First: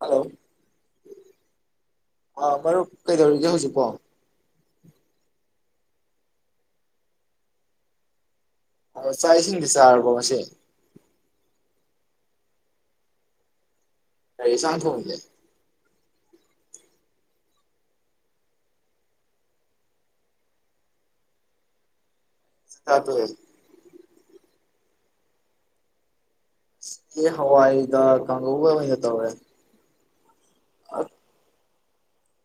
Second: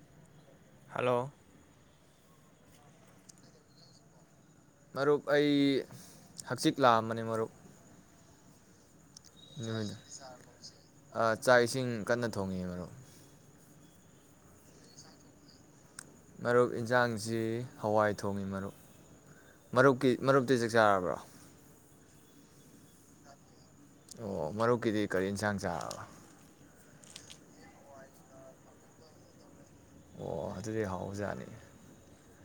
hello hello ꯑꯥ ꯃꯔꯨꯞ ꯀꯩꯗꯧꯔꯤꯒꯦ ꯍꯧꯖꯤꯛꯄꯣ ꯃꯔꯨꯞ ꯑꯩ ꯍꯛꯆꯤꯛ ꯂꯥꯛꯑꯝꯕꯅꯦ ꯃꯔꯨꯞ ꯑ ꯆꯥꯛ ꯏꯁꯤꯡꯗꯤ ꯅꯨꯃꯤꯗꯥꯡ ꯆꯥꯔꯕꯣ ꯉꯁꯤ ꯆꯥꯛ ꯏꯁꯤꯡ ꯀꯟꯅ ꯊꯣꯡꯉꯤ ꯃꯔꯨꯞ ꯀꯩ ꯑꯦꯟꯁꯥꯡ ꯊꯣꯉꯤꯒꯦ ꯃꯔꯨꯞ ꯏꯟꯁꯥꯡꯁꯤ ꯍꯋꯥꯏ ꯊꯣꯡꯉꯤ ꯃꯔꯨꯞ ꯃꯔꯨꯞꯀꯤ ꯃꯔꯨꯞꯇꯤ ꯆꯥꯛ ꯆꯥꯔꯕ꯭ꯔꯣ ꯆꯥꯛ ꯇꯣꯛꯑꯦ ꯑꯣ ꯃꯔꯨꯞꯀꯤꯗꯤ ꯀꯔꯤ ꯌꯦꯟꯁꯥꯡ ꯆꯥꯔꯕ ꯉꯁꯤꯗ ꯍꯋꯥꯏꯒ ꯀꯥꯡꯍꯧꯒ ꯑꯣꯏꯅ ꯇꯧꯔꯦ ꯑꯣ ꯑꯗꯨꯗꯤ ꯍꯥꯎꯕꯖꯥꯠꯅꯤꯅꯦ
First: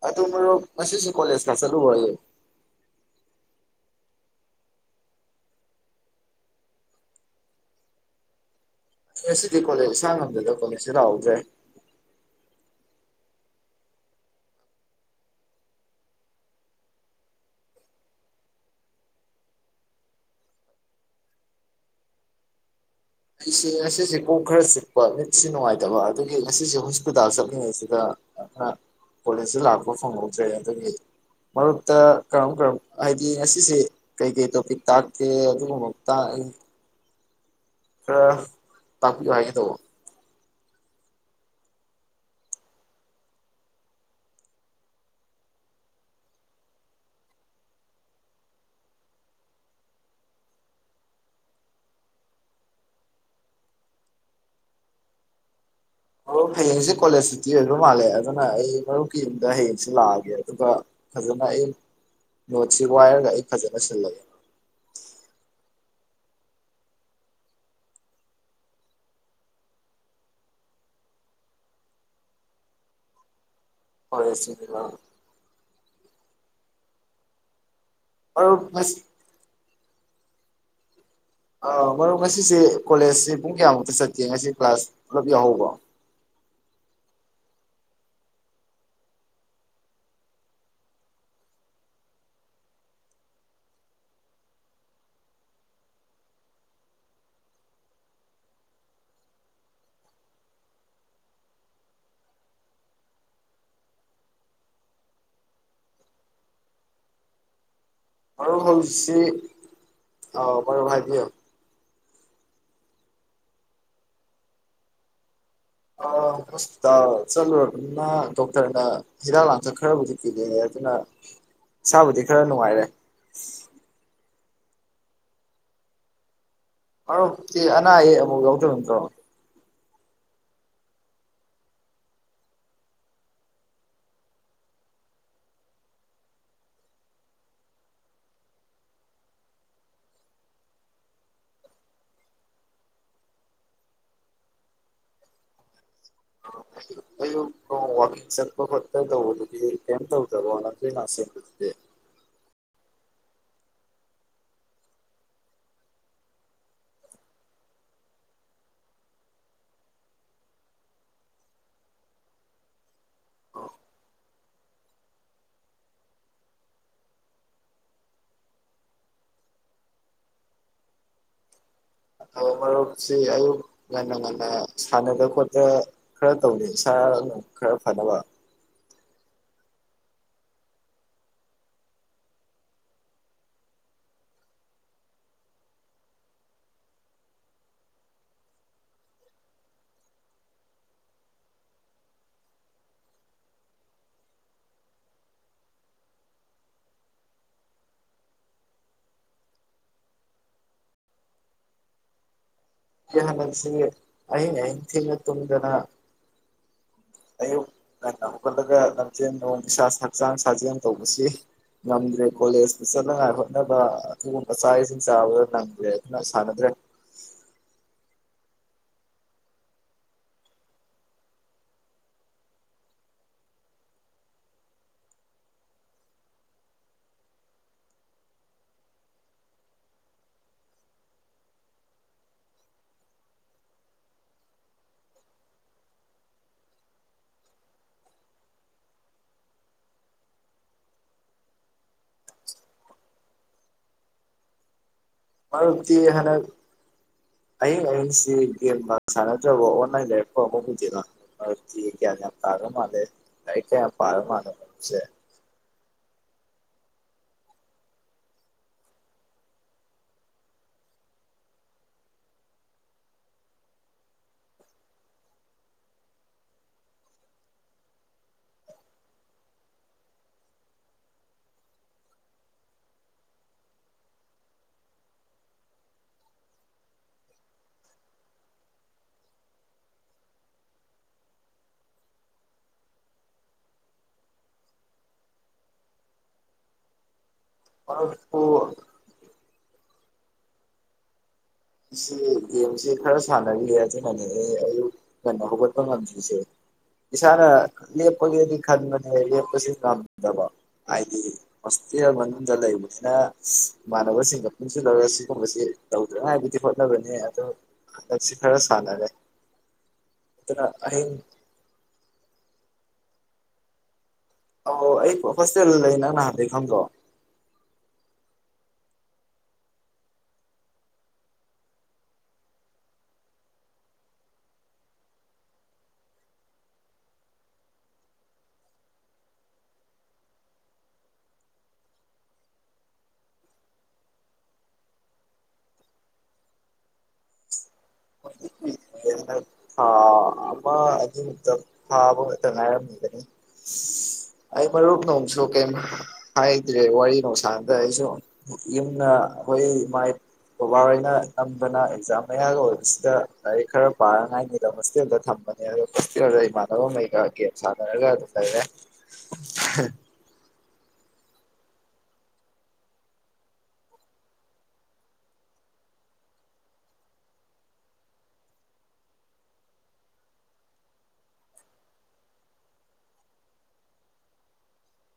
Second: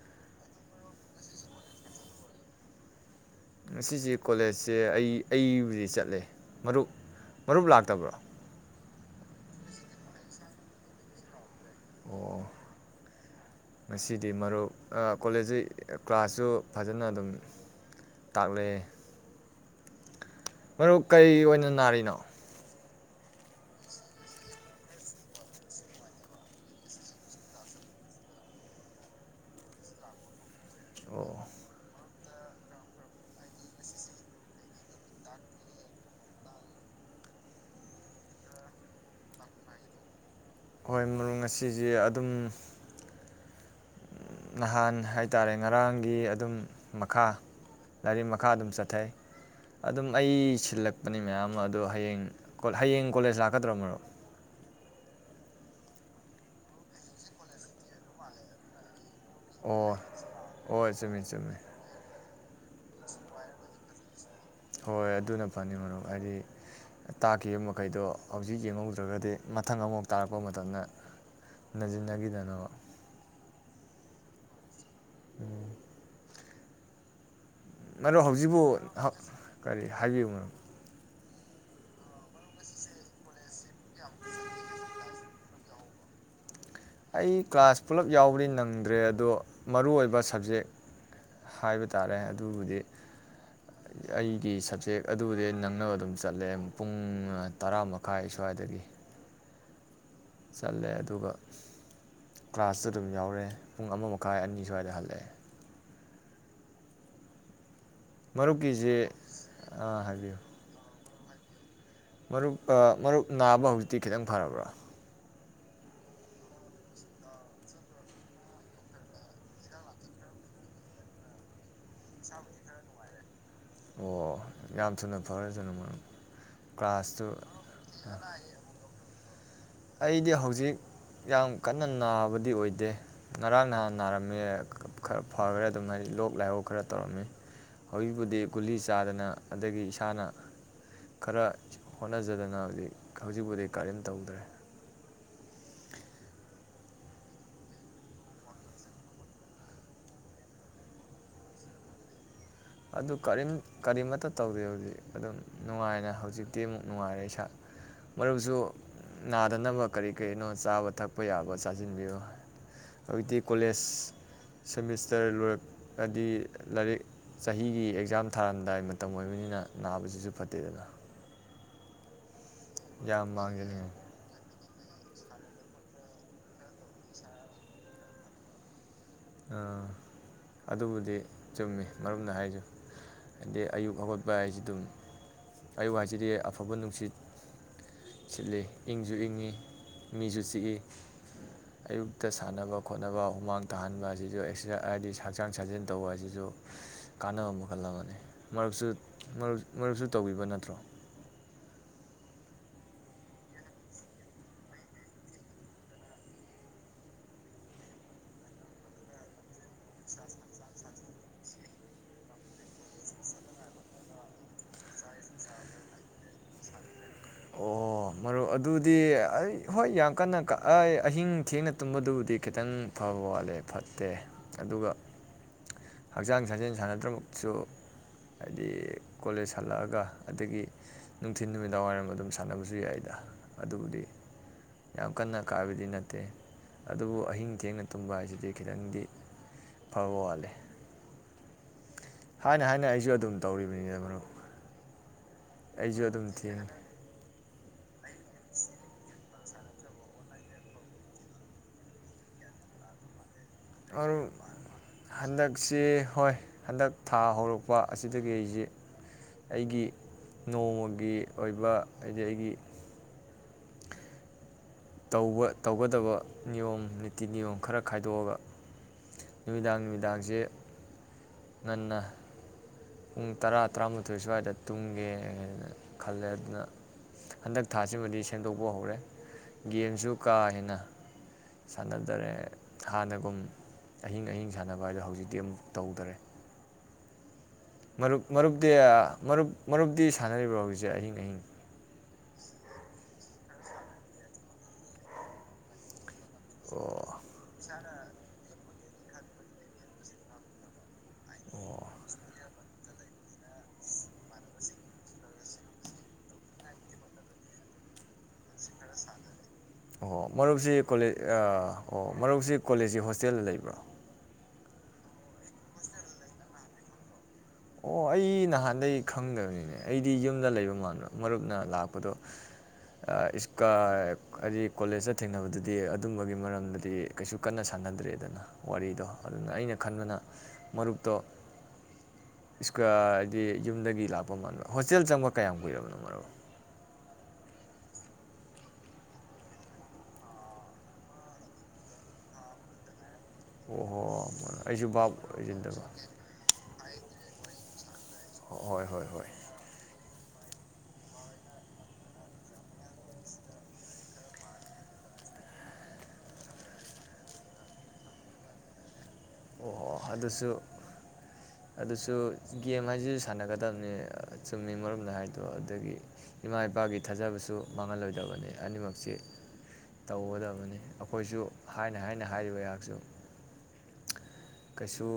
ꯑꯗꯣ ꯃꯔꯨꯞ ꯉꯁꯤꯁꯦ ꯀꯣꯂꯦꯖꯀ ꯆꯂꯨꯕ꯭ꯔꯣ ꯉꯁꯤꯁꯦ ꯀꯣꯂꯦꯖꯁꯦ ꯑꯩ ꯑꯩꯕꯨꯗꯤ ꯆꯠꯂꯦ ꯃꯔꯨꯞ ꯃꯔꯨꯞ ꯂꯥꯛꯇꯕ꯭ꯔꯣ ꯉꯁꯤꯗꯤ ꯀꯣꯂꯦꯖ ꯏꯁꯥꯉꯝꯗꯗꯅꯥ ꯀꯣꯂꯦꯖꯁꯤ ꯂꯥꯛꯍꯧꯗ꯭ꯔꯦ ꯑꯣ ꯉꯁꯤꯗꯤ ꯃꯔꯨꯞ ꯀꯣꯂꯦꯖꯁꯦ ꯀ꯭ꯂꯥꯁꯁꯨ ꯐꯖꯅ ꯑꯗꯨꯝ ꯇꯥꯛꯂꯛꯑꯦ ꯃꯔꯨꯞ ꯀꯩꯔ ꯑꯣꯏꯅ ꯅꯥꯔꯤꯅꯣ ꯑꯩꯁꯦ ꯉꯁꯤꯁꯦ ꯀꯣꯛ ꯈꯔ ꯆꯤꯛꯄ ꯃꯤꯠꯁꯤ ꯅꯨꯡꯉꯥꯏꯇꯕ ꯑꯗꯨꯒꯤ ꯉꯁꯤꯁꯦ ꯍꯣꯁꯄꯤꯇꯥꯜ ꯆꯠꯂꯤꯉꯩꯁꯤꯗ ꯀꯣꯂꯦꯖꯇ ꯂꯥꯛꯄ ꯐꯪꯍꯧꯗ꯭ꯔꯦ ꯑꯗꯒꯤ ꯑꯣ ꯃꯔꯨꯞꯇ ꯀꯔꯝ ꯀꯔꯝ ꯍꯥꯏꯗꯤ ꯉꯁꯤꯁꯦ ꯀꯩ ꯀꯩ ꯇꯣꯄꯤꯛ ꯇꯥꯛꯀꯦ ꯑꯗꯨꯒꯨꯝꯕ ꯇꯥꯡꯏ ꯑ ꯇꯥꯛꯄꯤꯌꯣ ꯍꯥꯏꯒꯦ ꯇꯧꯕ ꯍꯣꯏ ꯃꯪ ꯉꯁꯤꯖꯦ ꯑꯗꯨꯝ ꯅꯍꯥꯟ ꯍꯥꯏꯇꯥꯔꯦ ꯉꯔꯥꯡꯒꯤ ꯑꯗꯨꯝ ꯃꯈꯥ ꯂꯥꯏꯔꯤꯛ ꯃꯈꯥ ꯑꯗꯨꯝ ꯆꯠꯊꯩ ꯑꯗꯨꯝ ꯑꯩ ꯁꯤꯜꯂꯛꯄꯅꯤ ꯃꯌꯥꯝ ꯃꯥ ꯑꯗꯣ ꯍꯌꯦꯡ ꯍꯌꯦꯡ ꯀꯣꯂꯦꯖ ꯂꯥꯛꯀꯗ꯭ꯔ ꯃꯔꯨꯞ ꯑꯣ ꯍꯌꯦꯡꯁꯦ ꯀꯣꯂꯦꯖ ꯁꯨꯇꯤ ꯑꯣꯏꯕ ꯃꯥꯜꯂꯦ ꯑꯗꯨꯅ ꯑꯩ ꯃꯔꯨꯞ ꯀꯤꯟꯗ ꯍꯌꯦꯡꯁꯤ ꯑꯣ ꯂꯥꯛꯑꯒꯦ ꯑꯗꯨꯒ ꯍꯣꯏ ꯆꯨꯝꯃꯤ ꯐꯖꯅ ꯆꯨꯝꯃꯤ ꯑꯩ ꯅꯣꯠꯁꯤ ꯋꯥꯏꯌꯔꯒ ꯑꯩ ꯐꯖꯅ ꯁꯤꯜꯂꯒꯦ ꯍꯣꯏ ꯑꯗꯨꯅ ꯐꯅꯤ ꯃꯔꯨꯞ ꯍꯥꯏꯗꯤ ꯇꯥꯛꯈꯤꯕ ꯃꯈꯩꯗꯣ ꯍꯧꯖꯤꯛ ꯌꯦꯡꯍꯧꯗ꯭ꯔꯒꯗꯤ ꯃꯊꯪ ꯑꯃꯣꯛ ꯇꯥꯔꯛꯄ ꯃꯇꯝꯗ ꯅꯖꯤꯟꯅꯒꯤꯗꯅꯕ ꯍꯣꯏ ꯏꯁꯤ ꯎꯝ ꯃꯔꯨ ꯍꯧꯖꯤꯕꯨ ꯃꯔꯨꯞ ꯉꯁꯤ ꯍꯧ ꯀꯔꯤ ꯍꯥꯏꯕꯤꯌꯨ ꯃꯔꯨꯞ ꯑ ꯃꯔꯨꯞ ꯉꯁꯤꯁꯦ ꯀꯣꯂꯦꯖꯁꯤ ꯄꯨꯡ ꯀꯌꯥꯃꯨꯛꯇ ꯆꯠꯀꯦ ꯉꯁꯤ ꯀ꯭ꯂꯥꯁ ꯄꯨꯂꯞ ꯌꯥꯎꯍꯧꯕꯣ ꯑꯩ ꯀ꯭ꯂꯥꯁ ꯄꯨꯂꯞ ꯌꯥꯎꯕꯗꯤ ꯅꯪꯗ꯭ꯔꯦ ꯑꯗꯣ ꯃꯔꯨ ꯑꯣꯏꯕ ꯁꯕꯖꯦꯛ ꯍꯥꯏꯕ ꯇꯥꯔꯦ ꯑꯗꯨꯕꯨꯗꯤ ꯑꯩꯒꯤ ꯁꯕꯖꯦꯛ ꯑꯗꯨꯕꯨꯗꯤ ꯅꯪꯅꯕ ꯑꯗꯨꯝ ꯆꯠꯂꯦ ꯄꯨꯡ ꯇꯔꯥ ꯃꯈꯥꯏ ꯁ꯭ꯋꯥꯏꯗꯒꯤ ꯆꯠꯂꯦ ꯑꯗꯨꯒ ꯀ꯭ꯂꯥꯁꯁꯨ ꯑꯗꯨꯝ ꯌꯥꯎꯔꯦ ꯄꯨꯡ ꯑꯃ ꯃꯈꯥꯏ ꯑꯅꯤ ꯁ꯭ꯋꯥꯏꯗ ꯍꯜꯂꯑꯦ ꯃꯔꯨ ꯍꯧꯖꯤ ꯃꯔꯨꯞꯀꯤꯁꯦ ꯁꯦ ꯍꯥꯏꯕꯤꯌꯨ ꯑ ꯃꯔꯨ ꯍꯥꯏꯕꯤꯌꯣ ꯃꯔꯨꯞ ꯑ ꯃꯔꯨꯞ ꯅꯥꯕ ꯍꯧꯖꯤꯛꯇꯤ ꯈꯤꯇꯪ ꯐꯔꯕ꯭ꯔꯥ ꯑ ꯍꯣꯁꯄꯤꯇꯥꯜ ꯆꯠꯂꯨꯔꯕꯅꯤꯅ ꯗꯣꯛꯇꯔꯅ ꯍꯤꯗꯥꯛ ꯂꯥꯡꯊꯛ ꯈꯔꯕꯨꯗꯤ ꯀꯤꯔꯛꯑꯦ ꯑꯗꯨꯅ ꯏꯁꯥꯕꯨꯗꯤ ꯈꯔ ꯅꯨꯡꯉꯥꯏꯔꯦ ꯑꯣ ꯌꯥꯝ ꯊꯨꯅ ꯐꯔꯦ ꯊꯅ ꯃꯔꯝ ꯑꯔꯣꯞ ꯇꯤ ꯑꯅꯥ ꯑꯌꯦꯛ ꯑꯃꯨꯛ ꯌꯧꯗꯕ ꯅꯇ꯭ꯔꯣ ꯑꯩꯗꯤ ꯍꯧꯖꯤꯛ ꯌꯥꯝ ꯀꯟꯅ ꯅꯥꯕꯗꯤ ꯑꯣꯏꯗꯦ ꯉꯔꯥꯡ ꯅꯍꯥꯟ ꯅꯥꯔꯝꯃꯦ ꯈꯔ ꯐꯒꯔꯦ ꯑꯗꯨꯝ ꯍꯥꯏꯗꯤ ꯂꯣꯛ ꯂꯥꯏꯍꯣꯛ ꯈꯔ ꯇꯧꯔꯝꯃꯤ ꯍꯧꯖꯤꯛꯄꯨꯗꯤ ꯒꯨꯂꯤ ꯆꯥꯗꯅ ꯑꯗꯒꯤ ꯏꯁꯥꯅ ꯈꯔ ꯍꯣꯠꯅꯖꯗꯅ ꯍꯧꯖꯤꯛ ꯍꯧꯖꯤꯛꯄꯨꯗꯤ ꯀꯔꯤꯝ ꯇꯧꯗ꯭ꯔꯦ ꯑꯌꯨꯛꯇꯣ ꯋꯥꯀꯤꯡ ꯆꯠꯄ ꯐꯠꯇ ꯇꯧꯕꯗꯨꯗꯤ ꯀꯩꯏꯝ ꯇꯧꯗꯕꯣ ꯅꯠꯇꯅꯥꯁꯤ ꯑꯗꯨ ꯀꯔꯤꯝ ꯀꯔꯤꯃꯇ ꯇꯧꯗꯦ ꯍꯖꯤꯛ ꯑꯗꯨꯝ ꯅꯨꯡꯉꯥꯏꯅ ꯍꯧꯖꯤꯛꯇꯤ ꯑꯃꯨꯛ ꯅꯨꯡꯉꯥꯏꯔꯦ ꯏꯁꯥ ꯃꯔꯨꯞꯁꯨ ꯅꯥꯗꯅꯕ ꯀꯔꯤ ꯀꯔꯤꯅꯣ ꯆꯥꯕ ꯊꯛꯄ ꯌꯥꯕ ꯆꯥꯖꯤꯟꯕꯤꯌꯨ ꯍꯧꯏꯛꯇꯤ ꯀꯣꯂꯦꯖꯁ ꯁꯦꯃꯤꯁꯇꯔ ꯂꯣꯏꯔꯛ ꯑꯗꯤ ꯂꯥꯏꯔꯤꯛ ꯆꯍꯤꯒꯤ ꯑꯦꯛꯖꯥꯝ ꯊꯥꯔꯝꯗꯥꯏ ꯃꯇꯝ ꯑꯣꯏꯕꯅꯤꯅ ꯅꯥꯕꯁꯤꯁꯨ ꯐꯠꯇꯦꯗꯅ ꯃꯔꯨꯞꯁꯤ ꯌꯥꯝ ꯑꯌꯨꯛ ꯃꯥꯡꯖꯅꯤꯡꯉꯤ ꯉꯟꯅ ꯉꯟꯅ ꯁꯥꯟꯅꯗ ꯈꯣꯠꯇ ꯈꯔ ꯇꯧꯅꯤ ꯏꯁꯥꯅ ꯈꯔ ꯐꯅꯕ ꯑ ꯑꯗꯨꯕꯨꯗꯤ ꯆꯨꯝꯃꯤ ꯃꯔꯨꯞꯅ ꯍꯥꯏꯆꯨ ꯍꯥꯏꯗꯤ ꯑꯌꯨꯛ ꯍꯧꯒꯠꯄ ꯍꯥꯏꯁꯤ ꯗꯨꯝ ꯑꯌꯨꯛ ꯍꯥꯏꯁꯤꯗꯤ ꯑꯐꯕ ꯅꯨꯡꯁꯤꯠ ꯁꯤꯠꯂꯤ ꯏꯪꯖꯨ ꯏꯪꯉꯤ ꯃꯤꯁꯨ ꯆꯤꯛꯏ ꯑꯌꯨꯛꯇ ꯁꯥꯟꯅꯕ ꯈꯣꯠꯅꯕ ꯍꯨꯃꯥꯡ ꯇꯥꯍꯟꯕ ꯍꯥ ꯑꯁꯤꯁꯨ ꯑꯦꯛꯁꯔ ꯍꯥꯏꯗꯤ ꯍꯛꯆꯥꯡ ꯁꯥꯖꯦꯟ ꯇꯧꯕ ꯑꯁꯤꯁꯨ ꯀꯥꯟꯅꯕ ꯃꯈꯜ ꯑꯃꯅꯤ ꯃꯔꯁꯨ ꯃꯔ ꯃꯔꯨꯞꯁꯨ ꯇꯧꯕꯤꯕ ꯅꯠꯇ꯭ꯔꯣ ꯌꯥꯍꯂꯁꯤ ꯑꯍꯤꯡ ꯑꯍꯤꯡ ꯊꯦꯡꯅ ꯇꯨꯡꯗꯅ ꯑꯌꯨꯛ ꯉꯟꯅ ꯍꯧꯈꯠꯂꯒ ꯂꯝꯖꯦꯟ ꯅꯣꯟ ꯏꯁꯥ ꯍꯛꯆꯥꯡ ꯁꯥꯖꯦꯟ ꯇꯧꯕꯁꯤ ꯉꯝꯗ꯭ꯔꯦ ꯀꯣꯂꯦꯖꯆꯤ ꯆꯠꯅꯉꯥꯏ ꯍꯣꯠꯅꯕ ꯑꯗꯨꯒꯨꯝꯕ ꯆꯥꯛ ꯏꯁꯤꯡ ꯆꯥꯕꯗ ꯅꯪꯗ꯭ꯔꯦ ꯑꯗꯨꯅ ꯁꯥꯟꯅꯗ꯭ꯔꯦ ꯑꯣ ꯃꯔꯨꯞ ꯑꯗꯨꯗꯤ ꯑꯩ ꯍꯣꯏ ꯌꯥꯝ ꯀꯟꯅ ꯀ ꯑꯩ ꯑꯍꯤꯡ ꯊꯦꯡꯅ ꯇꯨꯝꯕꯗꯨꯕꯨꯗꯤ ꯈꯤꯇꯪ ꯐꯕ ꯋꯥꯠꯂꯦ ꯐꯠꯇꯦ ꯑꯗꯨꯒ ꯍꯛꯆꯥꯡ ꯁꯥꯖꯦꯟ ꯁꯥꯟꯅꯗ꯭ꯔꯃꯛꯁꯨ ꯍꯥꯏꯗꯤ ꯀꯣꯂꯦꯁ ꯍꯜꯂꯛꯑꯒ ꯑꯗꯒꯤ ꯅꯨꯡꯊꯤꯟ ꯅꯨꯃꯤꯗꯥꯡ ꯋꯥꯏꯔꯝ ꯑꯗꯨꯝ ꯁꯥꯟꯅꯕꯁꯨ ꯌꯥꯏꯗ ꯑꯗꯨꯕꯨꯗꯤ ꯌꯥꯝ ꯀꯟꯅ ꯀꯥꯏꯕꯗꯤ ꯅꯠꯇꯦ ꯑꯗꯨꯕꯨ ꯑꯍꯤꯡ ꯊꯦꯡꯅ ꯇꯨꯝꯕ ꯍꯥꯏꯁꯤꯗꯤ ꯈꯤꯗꯪꯗꯤ ꯐꯕ ꯋꯥꯠꯂꯦ ꯍꯥꯏꯅ ꯍꯥꯏꯅ ꯑꯩꯁꯨ ꯑꯗꯨꯝ ꯇꯧꯔꯤꯕꯅꯤꯗ ꯃꯔꯞ ꯃꯔꯨꯞꯇꯤ ꯍꯅꯛ ꯑꯍꯥꯡ ꯑꯏꯡ ꯁꯤ ꯒꯦꯝ ꯕꯥꯛ ꯁꯅ ꯗꯕꯣ ꯑꯣꯟꯂꯥꯏꯟ ꯂꯩꯔꯛꯄꯔꯣ ꯀꯃꯣꯛ ꯎꯗꯦꯅ ꯑꯛꯇꯤ ꯒꯌꯥꯟ ꯌꯥꯝ ꯇꯥꯒꯔ ꯃꯥꯂꯦ ꯑꯩ ꯍꯟꯗꯛꯁꯤ ꯍꯣꯏ ꯍꯟꯗꯛ ꯊꯥ ꯍꯧꯔꯛꯄ ꯑꯁꯤꯗꯒꯤ ꯑꯩꯁꯦ ꯑꯩꯒꯤ ꯅꯣꯡꯃꯒꯤ ꯑꯣꯏꯕ ꯍꯥꯏꯗꯤ ꯑꯩꯒꯤ ꯇꯧꯕ ꯇꯧꯒꯗꯕ ꯅꯤꯌꯣꯝ ꯅꯤꯇꯤ ꯅꯤꯌꯣꯝ ꯈꯔ ꯈꯥꯏꯗꯣꯛꯑꯒ ꯅꯨꯃꯤꯗꯥꯡ ꯅꯨꯃꯤꯗꯥꯡꯁꯦ ꯉꯟꯅ ꯄꯨꯡ ꯇꯔꯥ ꯇꯔꯥꯃꯥꯊꯣꯏ ꯁ꯭ꯋꯥꯏꯗ ꯇꯨꯝꯒꯦꯅ ꯈꯜꯂꯦ ꯑꯗꯨꯅ ꯍꯟꯗꯛ ꯊꯥꯁꯤꯃꯗꯤ ꯁꯦꯝꯗꯣꯛꯄ ꯍꯧꯔꯦ ꯒꯦꯝꯁꯨ ꯀꯥ ꯍꯦꯟꯅ ꯁꯥꯟꯅꯗꯔꯦ ꯍꯥꯟꯅꯒꯨꯝ ꯑꯍꯤꯡ ꯑꯍꯤꯡ ꯁꯥꯟꯅꯕ ꯍꯥꯏꯗꯣ ꯍꯧꯖꯤꯛꯇꯤ ꯑꯃꯨꯛ ꯇꯧꯗꯔꯦ ꯃꯔꯨꯞ ꯃꯔꯨꯞꯄꯨ ꯃꯔꯨꯞꯇꯤ ꯃꯔꯨꯞ ꯃꯔꯨꯞꯇꯤ ꯁꯥꯟꯅꯔꯤꯕꯣ ꯍꯧꯖꯤꯛꯁꯦ ꯑꯍꯤꯡ ꯑꯍꯤꯡ ꯑꯩꯁꯤ ꯒꯦꯝꯁꯦ ꯈꯔ ꯁꯥꯟꯅꯔꯤꯌꯦ ꯑꯗꯨꯅꯅꯦ ꯑꯩ ꯑꯌꯨꯛ ꯉꯟꯅ ꯍꯧꯒꯠꯄ ꯉꯝꯗꯦ ꯁꯦ ꯑꯣ ꯏꯁꯥꯅ ꯂꯦꯞꯄꯒꯦꯗꯤ ꯈꯟꯕꯅꯦ ꯂꯦꯞꯄꯁꯦ ꯉꯝꯗꯕ ꯍꯥꯏꯗꯤ ꯑꯣ ꯍꯣꯁꯇꯦꯜ ꯃꯅꯨꯡꯗ ꯂꯩꯕꯅꯤꯅ ꯩꯅ ꯏꯃꯥꯟꯅꯕꯁꯤꯡꯒ ꯄꯨꯟꯁꯤꯜꯂꯒ ꯁꯤꯒꯨꯝꯕꯁꯤ ꯇꯧꯗ꯭ꯔ ꯍꯥꯏꯗꯤ ꯍꯣꯠꯅꯕꯅꯦ ꯑꯗꯣ ꯍꯟꯗꯛꯁꯤ ꯈꯔ ꯁꯥꯟꯅꯔꯦ ꯑꯣ ꯑꯗꯨꯅ ꯃꯔꯨꯞꯁꯤ ꯑꯍꯤꯡ ꯀꯣꯂꯦꯖ ꯑꯥ ꯑꯣ ꯃꯔꯨꯞꯁꯤ ꯀꯣꯂꯦꯖꯀꯤ ꯍꯣꯁꯇꯦꯜꯗ ꯂꯩꯕ꯭ꯔꯣ ꯑꯧ ꯑꯩ ꯍꯣꯁꯇꯦꯜꯗ ꯂꯩ ꯅꯪ ꯅꯍꯥꯟꯈꯩ ꯈꯪꯗꯔ꯭ꫭ ꯑꯣ ꯑꯩ ꯅꯍꯥꯟꯗꯩ ꯈꯪꯗꯕꯅꯤꯅꯦ ꯑꯩꯗꯤ ꯌꯨꯝꯗ ꯂꯩꯕ ꯃꯥꯟꯕ ꯃꯔꯨꯞꯅ ꯂꯥꯛꯄꯗꯣ ꯍꯥꯏꯗꯤ ꯀꯣꯂꯦꯖꯇ ꯊꯦꯡꯅꯕꯗꯨꯗꯤ ꯑꯗꯨꯝꯕꯒꯤ ꯃꯔꯝꯗꯗꯤ ꯀꯩꯁꯨ ꯀꯟꯅ ꯁꯥꯟꯅꯗ꯭ꯔꯦꯗꯅ ꯋꯥꯔꯤꯗꯣ ꯑꯗꯨꯅ ꯑꯩꯅ ꯈꯟꯕꯅ ꯃꯔꯨꯞꯇꯣ [unintelligible] ꯍꯥꯏꯗꯤ ꯌꯨꯝꯗꯒꯤ ꯂꯥꯛꯄ ꯃꯥꯟꯕ ꯍꯣꯁꯇꯦꯜ ꯆꯪꯕ ꯀꯌꯥꯝ ꯀꯨꯏꯔꯕꯅꯣ ꯃꯔꯨꯞ ꯊꯥ ꯑꯃ ꯑꯅꯤꯃꯨꯛꯇꯪ ꯐꯥꯕꯗ ꯉꯥꯢꯔꯝꯈꯤꯒꯅꯤ ꯑꯣꯍꯣ ꯑꯩ ꯑꯩꯁꯨ ꯃꯔꯨꯞ ꯚꯥꯞ ꯅꯣꯡꯁꯨ ꯀꯩꯝ ꯑꯣꯏꯁꯤꯟꯗꯕ ꯍꯥꯏꯗ꯭ꯔꯦ ꯋꯥꯔꯤ ꯅꯨꯡ ꯁꯥꯅꯗ ꯑꯩꯁꯨ ꯍꯣꯏ ꯍꯣꯏ ꯌꯨꯝꯗ ꯍꯣꯏ ꯑꯩꯈꯣꯏ ꯃꯥꯏ ꯕꯥꯕꯥꯍꯣꯏꯅ ꯅꯝꯗꯅ ꯑꯦꯛꯖꯥꯝ ꯃꯌꯥꯒ ꯑꯣꯏꯕꯁꯤꯗ ꯂꯥꯏꯔꯤꯛ ꯈꯔ ꯄꯥꯅꯉꯥꯏꯅꯤꯗ ꯍꯣꯁꯇꯦꯜꯗ ꯊꯝꯕꯅꯦ ꯑꯗꯣ ꯍꯣꯁꯇꯦꯜꯗ ꯏꯃꯥꯟꯅꯕꯉꯩꯒ ꯒꯦꯝ ꯁꯥꯟꯅꯔꯒ ꯑꯗꯨꯝ ꯂꯩꯔꯦ ꯑꯣꯍꯣ ꯑꯗꯨꯁꯨ ꯑꯗꯨꯁꯨ ꯒꯦꯝ ꯍꯥꯏꯁꯤꯁꯨ ꯁꯥꯟꯅꯒꯗꯕꯅꯤ ꯆꯨꯝꯃꯤ ꯃꯔꯨꯞꯅ ꯍꯥꯏꯗꯣ ꯑꯗꯒꯤ ꯏꯃꯥ ꯏꯄꯥꯒꯤ ꯊꯥꯖꯕꯁꯨ ꯃꯥꯡꯍꯜꯂꯣꯏꯗꯕꯅꯤ ꯑꯅꯤꯃꯛꯁꯤ ꯇꯧꯒꯗꯕꯅꯤ ꯑꯩꯈꯣꯏꯁꯨ ꯍꯥꯏꯅ ꯍꯥꯏꯅ ꯍꯥꯏꯔꯤꯕ ꯑꯩꯍꯥꯛꯁꯨ ꯀꯩꯁꯨ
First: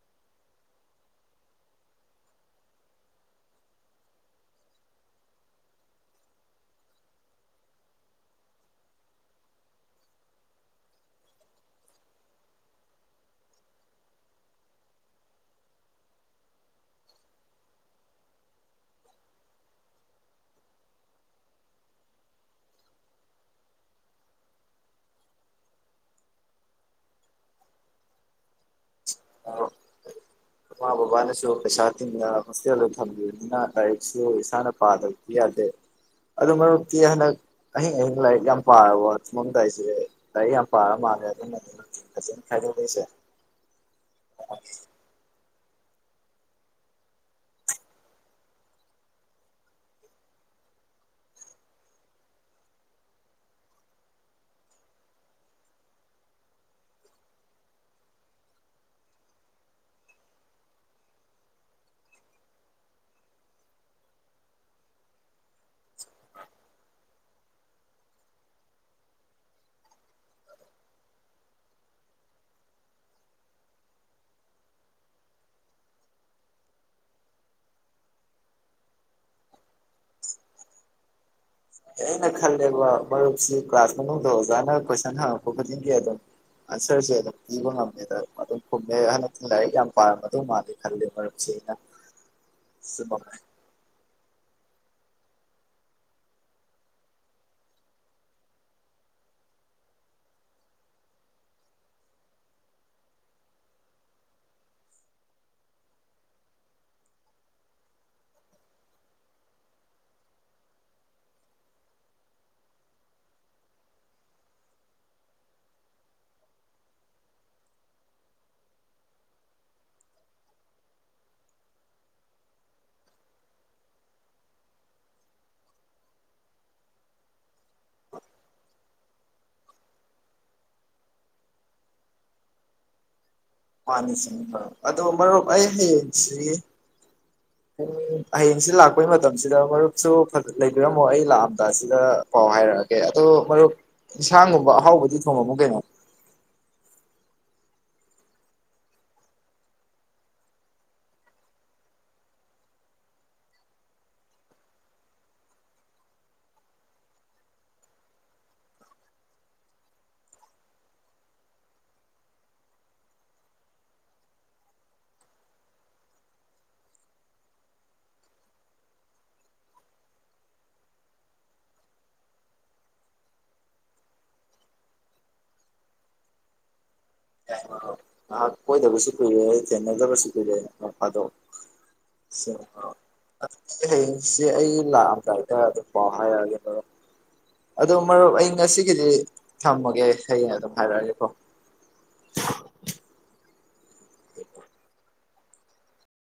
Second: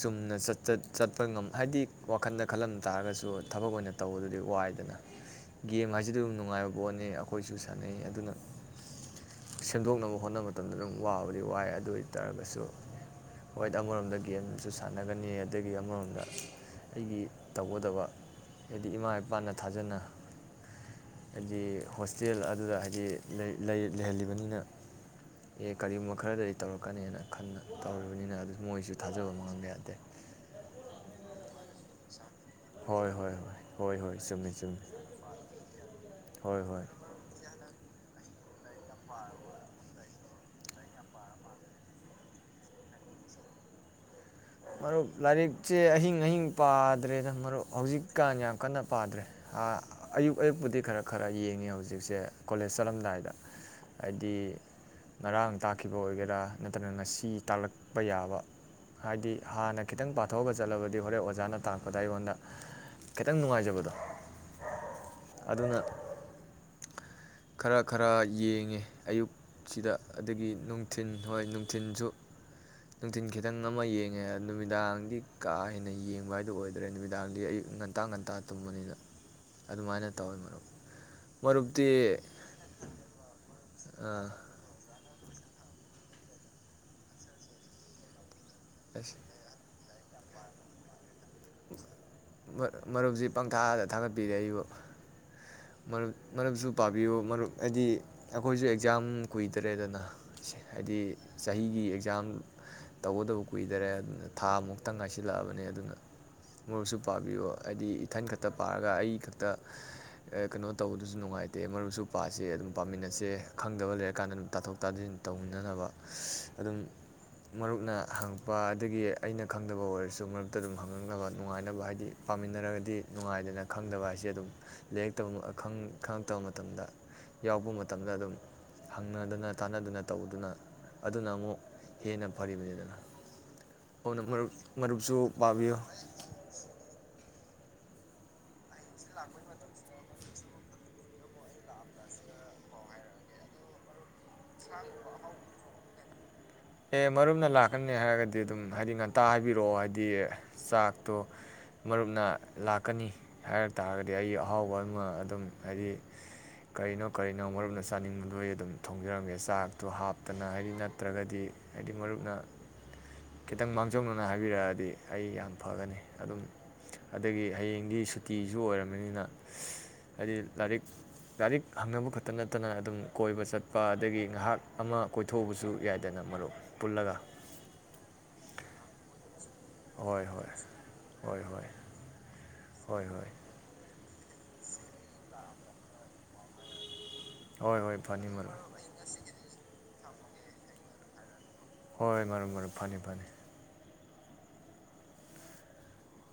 ꯆꯨꯝꯅ ꯆꯠ ꯆꯠ ꯆꯠꯄ ꯉꯝ ꯍꯥꯏꯗꯤ ꯋꯥꯈꯜꯗ ꯈꯜꯂꯝ ꯇꯥꯔꯒꯁꯨ ꯊꯕꯛ ꯑꯣꯏꯅ ꯇꯧꯕꯗꯗꯤ ꯋꯥꯏꯗꯅ ꯒꯦꯝ ꯍꯥꯏꯁꯤꯗꯤ ꯑꯗꯨꯝ ꯅꯨꯡꯉꯥꯏꯕ ꯄꯣꯠꯅꯤ ꯑꯩꯈꯣꯏꯁꯨ ꯁꯥꯟꯅꯩ ꯑꯗꯨꯅ ꯁꯦꯝꯗꯣꯛꯅꯕ ꯍꯣꯠꯅꯕ ꯃꯇꯝꯗ ꯑꯗꯨꯝ ꯋꯥꯕꯗꯤ ꯋꯥꯏ ꯑꯗꯨ ꯑꯣꯏ ꯇꯥꯔꯒꯁꯨ ꯍꯣꯏꯠ ꯑꯃꯔꯣꯝꯗ ꯒꯦꯝꯁꯨ ꯁꯥꯟꯅꯒꯅꯤ ꯑꯗꯒꯤ ꯑꯃꯔꯣꯝꯗ ꯑꯩꯒꯤ ꯇꯧꯒꯗꯕ ꯍꯥꯏꯗꯤ ꯏꯃꯥ ꯏꯄꯥꯅ ꯊꯥꯖꯅ ꯍꯥꯏꯗꯤ ꯍꯣꯁꯇꯦꯜ ꯑꯗꯨꯗ ꯍꯥꯏꯗꯤ ꯂꯩ ꯂꯩ ꯂꯩꯍꯜꯂꯤꯕꯅꯤꯅ ꯑꯦ ꯀꯔꯤꯒꯨꯝꯕ ꯈꯔꯗꯗꯤ ꯇꯧꯔꯛꯀꯅꯤꯅ ꯈꯟꯅ ꯇꯧꯔꯤꯕꯅꯤꯅ ꯑꯗꯨ ꯃꯣꯏꯁꯨ ꯊꯥꯖꯕ ꯃꯥꯡꯍꯟꯕ ꯌꯥꯗꯦ ꯃꯃꯥ ꯕꯕꯥꯅꯁꯨ ꯄꯩꯁꯥ ꯇꯤꯡꯅ ꯍꯣꯁꯇꯦꯜꯗ ꯍꯣꯏ ꯍꯣꯏ ꯍꯣꯏ ꯊꯝꯕꯤꯕꯅꯤꯅ ꯍꯣꯏ ꯍꯣꯏ ꯂꯥꯏꯔꯤꯛꯁꯨ ꯆꯨꯝꯃꯤ ꯏꯁꯥꯅ ꯆꯨꯝꯃꯤ ꯄꯥꯗꯕꯗꯤ ꯌꯥꯗꯦ ꯑꯗꯨ ꯍꯣꯏ ꯍꯣꯏ ꯃꯔꯨꯞꯇꯤ ꯍꯟꯗꯛ ꯑꯍꯤꯡ ꯑꯍꯤꯡ ꯂꯥꯏꯔꯤꯛ ꯌꯥꯝ ꯄꯥꯔꯕꯣ ꯇꯨꯃꯝꯗꯥꯏꯁꯦ ꯂꯥꯏꯔꯤꯛ ꯌꯥꯝ ꯄꯥꯔ ꯃꯥꯜꯂꯦ ꯑꯗꯨꯅ ꯐꯖꯅ [unintelligible] ꯃꯔꯨꯞ ꯂꯥꯏꯔꯤꯛ ꯁꯦ ꯑꯍꯤꯡ ꯑꯍꯤꯡ ꯄꯥꯗ꯭ꯔꯦꯗ ꯃꯔꯨꯞ ꯍꯧꯖꯤꯛꯀꯥꯟ ꯌꯥꯝ ꯀꯟꯅ ꯄꯥꯗ꯭ꯔꯦ ꯑꯌꯨꯛ ꯑꯌꯨꯛꯄꯨꯗꯤ ꯈꯔ ꯈꯔ ꯌꯦꯡꯉꯤ ꯍꯧꯖꯤꯛꯁꯦ ꯀꯣꯂꯦꯖ ꯆꯠꯂꯝꯗꯥꯏꯗ ꯍꯥꯏꯗꯤ ꯉꯔꯥꯡ ꯇꯥꯛꯈꯤꯕ ꯑꯣꯏꯒꯦꯔꯥ ꯅꯠꯇ꯭ꯔꯒ ꯉꯁꯤ ꯇꯥꯛꯂꯛꯄ ꯌꯥꯕ ꯍꯥꯏꯗꯤ ꯍꯥꯟꯅ ꯈꯤꯇꯪ ꯄꯥꯊꯣꯛꯑꯒ ꯆꯠꯂꯕꯗꯤ ꯍꯣꯔꯦꯟ ꯑꯣꯖꯥꯅ ꯇꯥꯛꯄꯗ ꯑꯩꯉꯣꯟꯗ ꯈꯤꯇꯪ ꯅꯨꯡꯉꯥꯏꯖꯕꯗꯣ ꯑꯗꯨꯅ ꯈꯔ ꯈꯔ ꯌꯦꯡꯉꯦ ꯑꯌꯨꯛꯁꯤꯗ ꯑꯗꯒꯤ ꯅꯨꯡꯊꯤꯟ ꯍꯣꯏ ꯅꯨꯡꯊꯤꯟꯁꯨ ꯅꯨꯡꯊꯤꯟ ꯈꯤꯇꯪ ꯑꯃ ꯌꯦꯡꯉꯦ ꯅꯨꯃꯤꯗꯥꯡꯗꯤ ꯀꯥ ꯍꯦꯟꯅ ꯌꯦꯡꯕ ꯍꯥꯏꯗꯨ ꯑꯣꯏꯗ꯭ꯔꯦ ꯅꯨꯃꯤꯗꯥꯡꯗꯤ ꯑꯌꯨꯛ ꯉꯟꯇꯥ ꯉꯟꯇꯥ ꯇꯨꯝꯕꯅꯤꯅ ꯑꯗꯨꯃꯥꯏꯅ ꯇꯧꯋꯦ ꯃꯔꯨꯞ ꯃꯔꯨꯞꯇꯤ ꯑꯦ ꯑꯩꯅ ꯈꯜꯂꯦꯕ ꯃꯔꯨꯞꯁꯤ ꯀ꯭ꯂꯥꯁ ꯃꯅꯨꯡꯗ ꯑꯣꯖꯥꯅ ꯀꯣꯏꯁꯟ ꯍꯪꯉꯛꯞ ꯄ ꯈꯨꯗꯤꯡꯒꯤ ꯑꯗꯨꯝ ꯑꯟꯁꯔꯁꯦ ꯑꯗꯨꯝ ꯏꯕ ꯉꯝꯃꯦꯅ ꯑꯗꯨꯝ ꯈꯨꯝꯃꯦ ꯑꯁ ꯍꯟꯗꯛꯇꯤ ꯂꯥꯏꯔꯤꯛ ꯌꯥꯝ ꯄꯝꯔꯝꯃꯗꯧ ꯃꯥꯜꯂꯤ ꯈꯜꯂꯦ ꯃꯔꯨꯞ ꯃꯔꯨꯞꯁꯤ ꯄꯪꯊꯥꯗ ꯊꯥꯒꯠ ꯄꯤꯔꯦ ꯑꯩꯕꯨ ꯨ ꯃꯔꯨꯞꯁꯨ ꯄꯥꯕꯤꯌꯨ ꯃꯔꯨꯞ ꯍꯥꯏꯗꯤ ꯑꯩꯈꯣꯏꯁꯨ ꯑꯦꯛꯖꯥꯝ ꯀꯨꯏꯗꯔꯦꯗꯅ ꯍꯥꯏꯗꯤ ꯆꯍꯤꯒꯤ ꯑꯦꯛꯖꯥꯝ ꯇꯧꯒꯗꯕ ꯀꯨꯏꯗꯔꯦ ꯊꯥ ꯃꯨꯛꯇ ꯉꯥꯏꯁꯤꯜꯂꯛꯑꯕꯅꯤ ꯑꯗꯨꯅ ꯃꯔꯨꯞꯁꯨ ꯄꯥꯕꯤꯌꯨ ꯍꯥꯏꯗꯤ ꯏꯊꯟ ꯈꯛꯇ ꯄꯥꯔꯒ ꯑꯩ ꯈꯛꯇ ꯀꯩꯅꯣ ꯇꯧꯕꯗꯨꯁꯨ ꯅꯨꯡꯉꯥꯏꯇꯦ ꯃꯔꯨꯞꯁꯨ ꯄꯁꯦ ꯑꯗꯨꯝ ꯄꯥꯃꯤꯟꯅꯁꯦ ꯈꯪꯗꯕ ꯂꯩꯔꯀꯥꯟꯗ ꯑꯗꯨꯝ ꯇꯥꯊꯣꯛ ꯇꯥꯁꯤꯟ ꯇꯧꯅꯅꯕ ꯑꯗꯨꯝ ꯃꯔꯨꯞꯅ ꯍꯪꯉꯛꯄ ꯑꯗꯒꯤ ꯑꯩꯅ ꯈꯪꯗꯕ ꯑꯣꯏꯔꯁꯨ ꯃꯔꯨꯞꯇ ꯑꯗꯨꯝ ꯍꯪꯉꯛꯅꯕ ꯅꯨꯡꯉꯥꯏꯅꯕ ꯍꯥꯏꯗꯤ ꯄꯥꯃꯤꯟꯅꯔꯒꯗꯤ ꯅꯨꯡꯉꯥꯏꯗꯅ ꯈꯪꯗꯕ ꯍꯥꯏꯁꯦ ꯑꯗꯨꯝ ꯂꯩꯔꯤꯛ ꯇꯧꯕ ꯈꯪꯪꯂꯛꯇꯕ ꯃꯇꯝꯗ ꯌꯥꯎꯔꯛꯄ ꯃꯇꯝꯗ ꯑꯗꯨꯝ ꯍꯪꯅꯗꯅ ꯇꯥꯟꯅꯗꯅ ꯇꯧꯗꯨꯅ ꯑꯗꯨꯅ ꯑꯃꯨꯛ ꯍꯦꯟꯅ ꯐꯔꯤꯕꯅꯤꯗꯅ ꯑꯗꯨꯅ ꯃꯥꯅꯤꯁꯤꯅꯤ ꯃꯔꯨꯞ ꯑꯗꯣ ꯃꯔꯨꯞꯁꯨ ꯃꯔꯨꯞ ꯑꯩ ꯄꯥꯕꯤꯌꯨ ꯍꯥꯌꯦꯡꯁꯤ ꯑꯩ ꯁꯤ ꯂꯥꯛꯄꯩ ꯃꯇꯝꯁꯤꯗ ꯃꯔꯨꯞꯁꯨ ꯂꯩꯕꯤꯔꯝꯃꯣ ꯑꯩ ꯂꯥꯛꯑꯝꯗꯥ ꯁꯤꯗ ꯄꯥꯎ ꯍꯥꯏꯔꯛꯑꯒꯦ ꯑꯗꯣ ꯃꯔꯨꯞ ꯏꯟꯁꯥꯡꯒꯨꯝꯕ ꯑꯍꯥꯎꯕꯗꯤ ꯊꯣꯡꯉꯝꯃꯣ ꯀꯩꯅꯣ ꯑꯦ ꯃꯔꯨꯞꯅ ꯂꯥꯛꯀꯅꯤ ꯍꯥꯏꯔꯒꯗꯤ ꯑꯗꯨꯝ ꯍꯥꯏꯗꯤ ꯉꯟꯇꯥ ꯍꯥꯏꯕꯤꯔꯛꯑꯣ ꯍꯥꯏꯗꯤ ꯆꯥꯛꯇꯣ ꯃꯔꯨꯞꯅ ꯂꯥꯛꯀꯅꯤ ꯍꯥꯏꯔ ꯇꯥꯔꯒꯗꯤ ꯑꯩꯒꯤ ꯑꯍꯥꯎꯕ ꯑꯃ ꯑꯗꯨꯝ ꯍꯥꯏꯗꯤ ꯀꯔꯤꯅꯣ ꯀꯔꯤꯅꯣ ꯃꯔꯨꯞꯅ ꯆꯥꯅꯤꯡꯕꯗ ꯑꯩ ꯑꯗꯨꯝ ꯊꯣꯡꯖꯔꯝꯒꯦ ꯆꯥꯛꯇꯣ ꯍꯥꯞꯇꯅ ꯍꯥꯏꯗꯤ ꯅꯠꯇ꯭ꯔꯒꯗꯤ ꯍꯥꯏꯗꯤ ꯃꯔꯨꯞꯅ ꯈꯤꯇꯪ ꯃꯥꯡꯖꯧꯅꯅ ꯍꯥꯏꯕꯤꯔꯛꯑꯗꯤ ꯑꯩ ꯌꯥꯝ ꯐꯒꯅꯤ ꯑꯗꯨꯝ ꯑꯗꯒꯤ ꯍꯌꯦꯡꯗꯤ ꯁꯨꯇꯤꯁꯨ ꯑꯣꯏꯔꯕꯔꯕꯅꯤꯅ ꯍꯥꯏꯗꯤ ꯂꯥꯏꯔꯤꯛ ꯂꯥꯏꯔꯤꯛ ꯍꯪꯅꯕ ꯈꯛꯇ ꯅꯠꯇꯅ ꯑꯗꯨꯝ ꯀꯣꯏꯕ ꯆꯠꯄ ꯑꯗꯒꯤ ꯉꯥꯏꯍꯥꯛ ꯑꯃ ꯀꯣꯏꯊꯣꯛꯎꯕꯁꯨ ꯌꯥꯏꯗꯅ ꯃꯔꯨꯞ ꯄꯨꯜꯂꯒ ꯉꯍꯛ ꯀꯣꯏꯗꯕꯁꯨ ꯀꯨꯏꯔꯦ ꯑꯩ ꯆꯦꯟꯅꯗꯕ ꯍꯣꯏ ꯁꯨꯇꯤ ꯍꯣꯏ ꯂꯩꯔꯦ ꯅꯣꯡ ꯐꯗꯣꯛ ꯍꯣꯏ ꯍꯣꯏ ꯁꯦꯟ ꯍꯣꯏ ꯍꯣꯏ ꯑꯩꯁꯦ ꯑꯩ ꯂꯥꯛꯑꯝꯗꯥꯇꯥꯔ ꯑꯗꯨꯝ ꯄꯥꯎ ꯍꯥꯏꯔꯛꯑꯒꯦ ꯍꯣꯏ ꯑꯗꯣ ꯍꯣꯏ ꯐꯅꯤ ꯃꯔꯨꯞ ꯑꯩ ꯉꯁꯤꯒꯤꯗꯤ ꯊꯝꯃꯒꯦ ꯍꯌꯦꯡ ꯑꯗꯨꯝ ꯍꯥꯏꯔꯛꯑꯒꯦ ꯀꯣ ꯍꯣꯏ ꯃꯔꯨꯞ ꯃꯔꯨꯞ ꯐꯅꯤ ꯐꯅꯤ